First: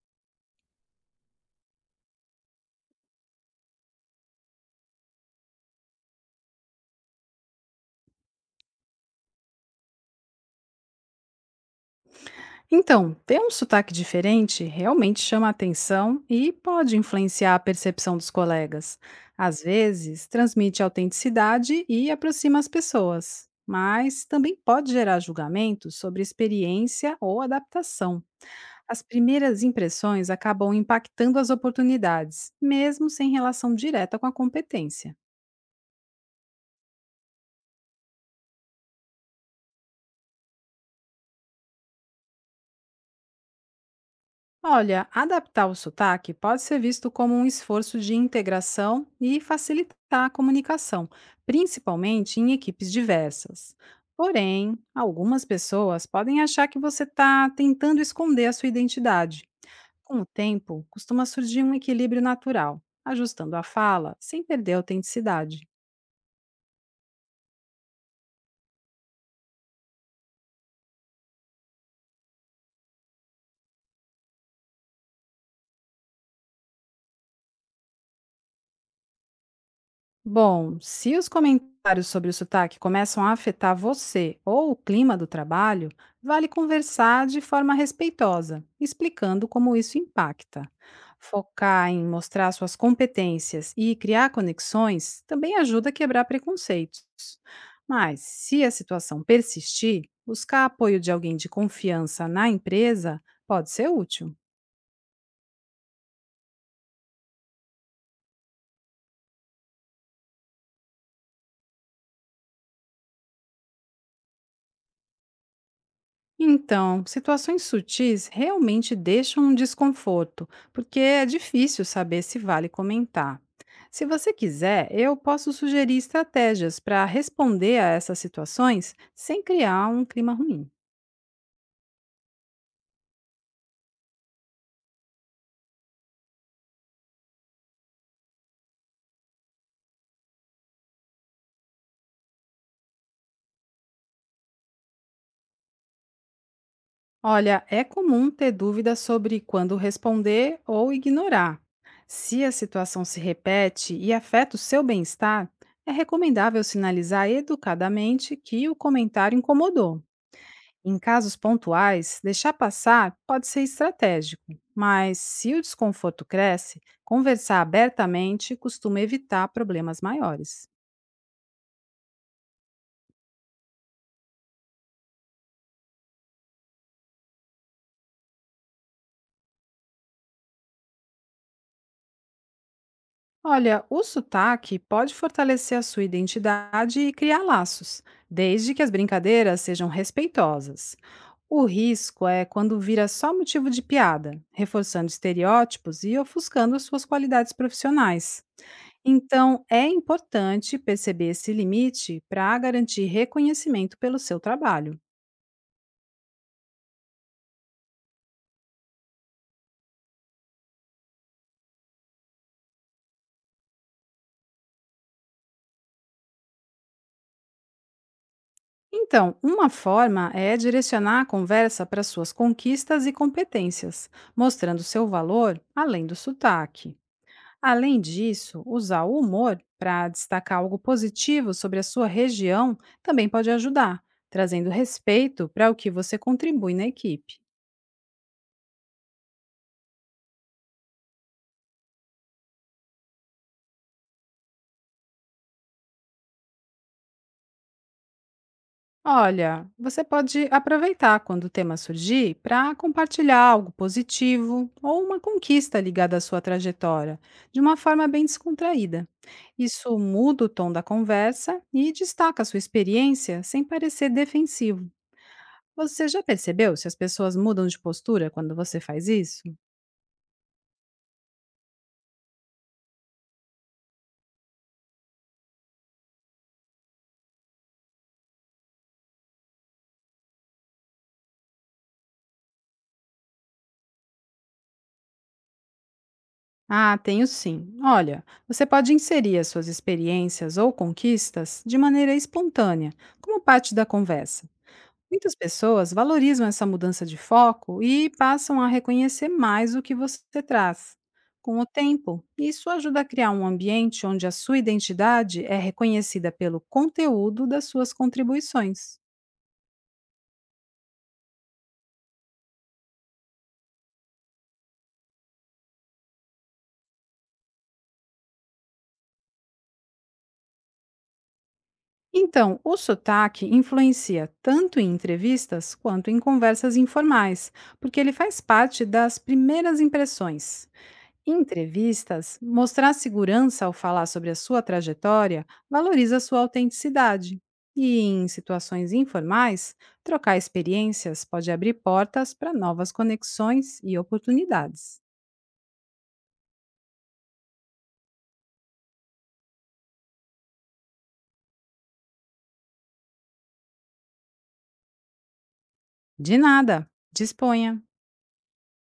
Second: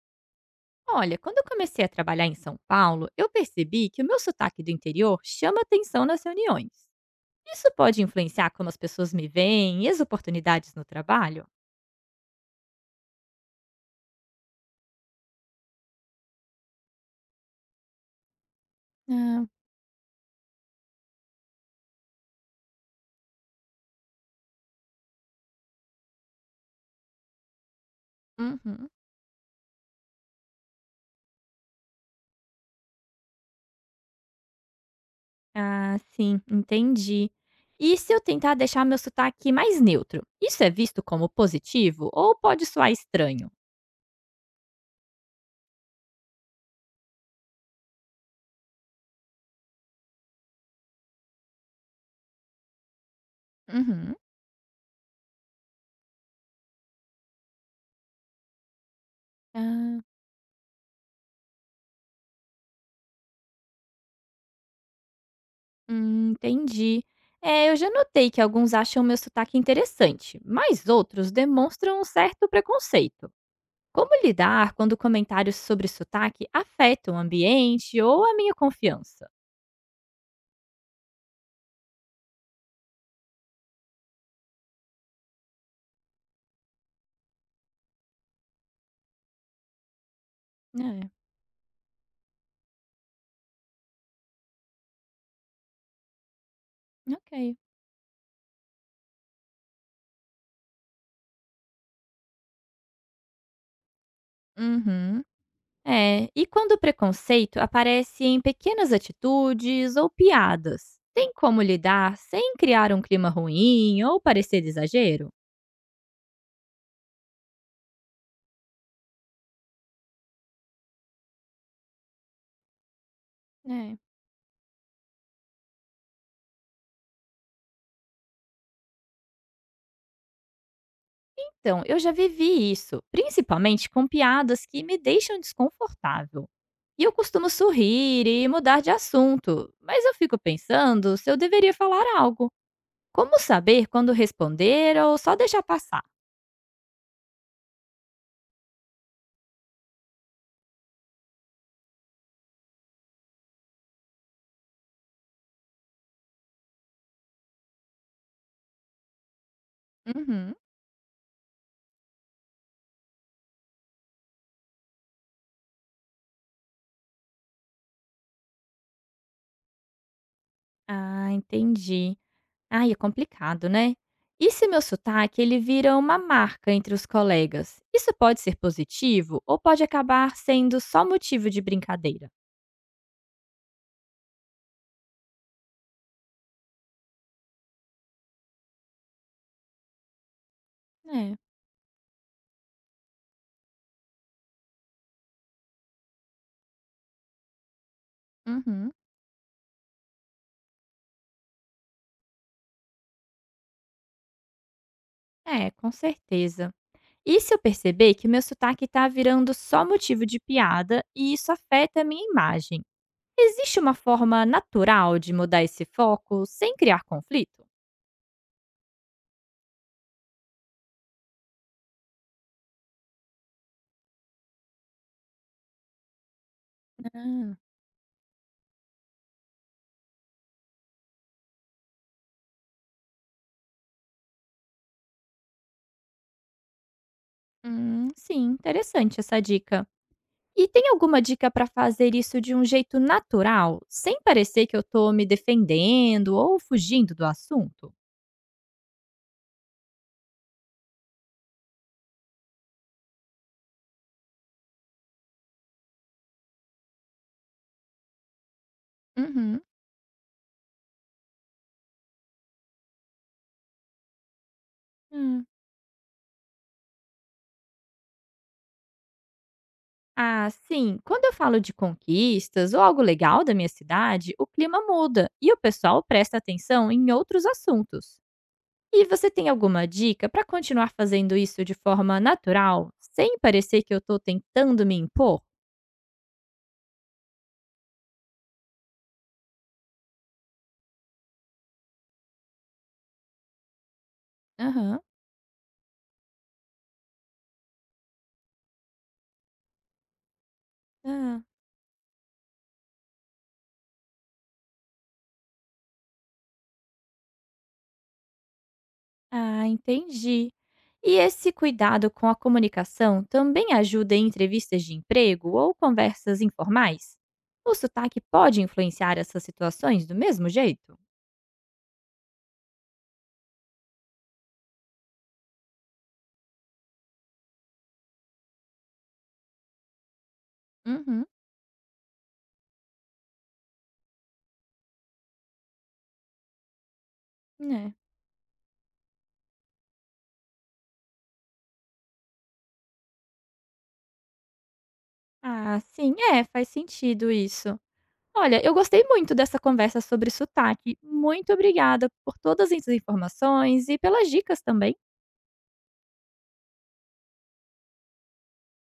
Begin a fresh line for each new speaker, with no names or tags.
Olha, quando eu comecei a trabalhar em São Paulo, eu percebi que o meu sotaque do interior chama atenção nas reuniões. Isso pode influenciar como as pessoas me veem e as oportunidades no trabalho?
Então, ter um sotaque diferente realmente chama a atenção e pode influenciar a percepção dos colegas.
Ah,
Às vezes, transmite autenticidade e aproxima as pessoas, mas também pode gerar julgamentos sobre experiência ou adaptação.
uhum.
As primeiras impressões acabam impactando as oportunidades, mesmo sem relação direta com a competência.
Ah, sim, entendi. E se eu tentar deixar meu sotaque mais neutro, isso é visto como positivo ou pode soar estranho?
Olha, adaptar o sotaque pode ser visto como um esforço de integração e facilitar a comunicação, principalmente em equipes diversas.
Uhum.
Porém, algumas pessoas podem achar que você está tentando esconder a sua identidade.
Ah,
Com o tempo, costuma surgir um equilíbrio natural, ajustando a fala sem perder a autenticidade.
entendi. É, eu já notei que alguns acham meu sotaque interessante, mas outros demonstram um certo preconceito. Como lidar quando comentários sobre sotaque afetam o ambiente ou a minha confiança?
Bom, se os comentários sobre o sotaque começam a afetar você ou o clima do trabalho, vale conversar de forma respeitosa, explicando como isso impacta.
É,
Focar em mostrar suas competências e criar conexões também ajuda a quebrar preconceitos.
ok.
Mas, se a situação persistir, buscar apoio de alguém de confiança na empresa pode ser útil.
Uhum. É, e quando o preconceito aparece em pequenas atitudes ou piadas? Tem como lidar sem criar um clima ruim ou parecer exagero?
Então, situações sutis realmente deixam um desconforto, porque é difícil saber se vale comentar.
É.
Se você quiser, eu posso sugerir estratégias para responder a essas situações sem criar um clima ruim.
Então, eu já vivi isso, principalmente com piadas que me deixam desconfortável. E eu costumo sorrir e mudar de assunto, mas eu fico pensando se eu deveria falar algo. Como saber quando responder ou só deixar passar?
Olha, é comum ter dúvidas sobre quando responder ou ignorar. Se a situação se repete e afeta o seu bem-estar, é recomendável sinalizar educadamente que o comentário incomodou.
Uhum.
Em casos pontuais, deixar passar pode ser estratégico, mas se o desconforto cresce, conversar abertamente costuma evitar problemas maiores.
Ah, entendi. Ai, é complicado, né? E se meu sotaque ele vira uma marca entre os colegas? Isso pode ser positivo ou pode acabar sendo só motivo de brincadeira?
Olha, o sotaque pode fortalecer a sua identidade e criar laços, desde que as brincadeiras sejam respeitosas.
É,
O risco é quando vira só motivo de piada, reforçando estereótipos e ofuscando as suas qualidades profissionais.
uhum.
Então, é importante perceber esse limite para garantir reconhecimento pelo seu trabalho.
É, com certeza. E se eu perceber que meu sotaque está virando só motivo de piada e isso afeta a minha imagem? Existe uma forma natural de mudar esse foco sem criar conflito?
Então, uma forma é direcionar a conversa para suas conquistas e competências, mostrando seu valor além do sotaque.
Ah.
Além disso, usar o humor para destacar algo positivo sobre a sua região também pode ajudar, trazendo respeito para o que você contribui na equipe.
Sim, interessante essa dica. E tem alguma dica para fazer isso de um jeito natural, sem parecer que eu tô me defendendo ou fugindo do assunto?
Olha, você pode aproveitar quando o tema surgir para compartilhar algo positivo ou uma conquista ligada à sua trajetória, de uma forma bem descontraída.
Uhum.
Isso muda o tom da conversa e destaca a sua experiência sem parecer defensivo.
Hum.
Você já percebeu se as pessoas mudam de postura quando você faz isso?
Ah, sim. Quando eu falo de conquistas ou algo legal da minha cidade, o clima muda e o pessoal presta atenção em outros assuntos. E você tem alguma dica para continuar fazendo isso de forma natural, sem parecer que eu tô tentando me impor?
Ah, tenho sim. Olha, você pode inserir as suas experiências ou conquistas de maneira espontânea, como parte da conversa.
Aham.
Muitas pessoas valorizam essa mudança de foco e passam a reconhecer mais o que você traz.
Ah.
Com o tempo, isso ajuda a criar um ambiente onde a sua identidade é reconhecida pelo conteúdo das suas contribuições.
Ah, entendi. E esse cuidado com a comunicação também ajuda em entrevistas de emprego ou conversas informais? O sotaque pode influenciar essas situações do mesmo jeito?
Então, o sotaque influencia tanto em entrevistas quanto em conversas informais, porque ele faz parte das primeiras impressões.
Uhum,
Em entrevistas, mostrar segurança ao falar sobre a sua trajetória valoriza sua autenticidade.
né?
E em situações informais, trocar experiências pode abrir portas para novas conexões e oportunidades.
Ah, sim, é, faz sentido isso. Olha, eu gostei muito dessa conversa sobre sotaque. Muito obrigada por todas as informações e pelas dicas também.
De nada, disponha!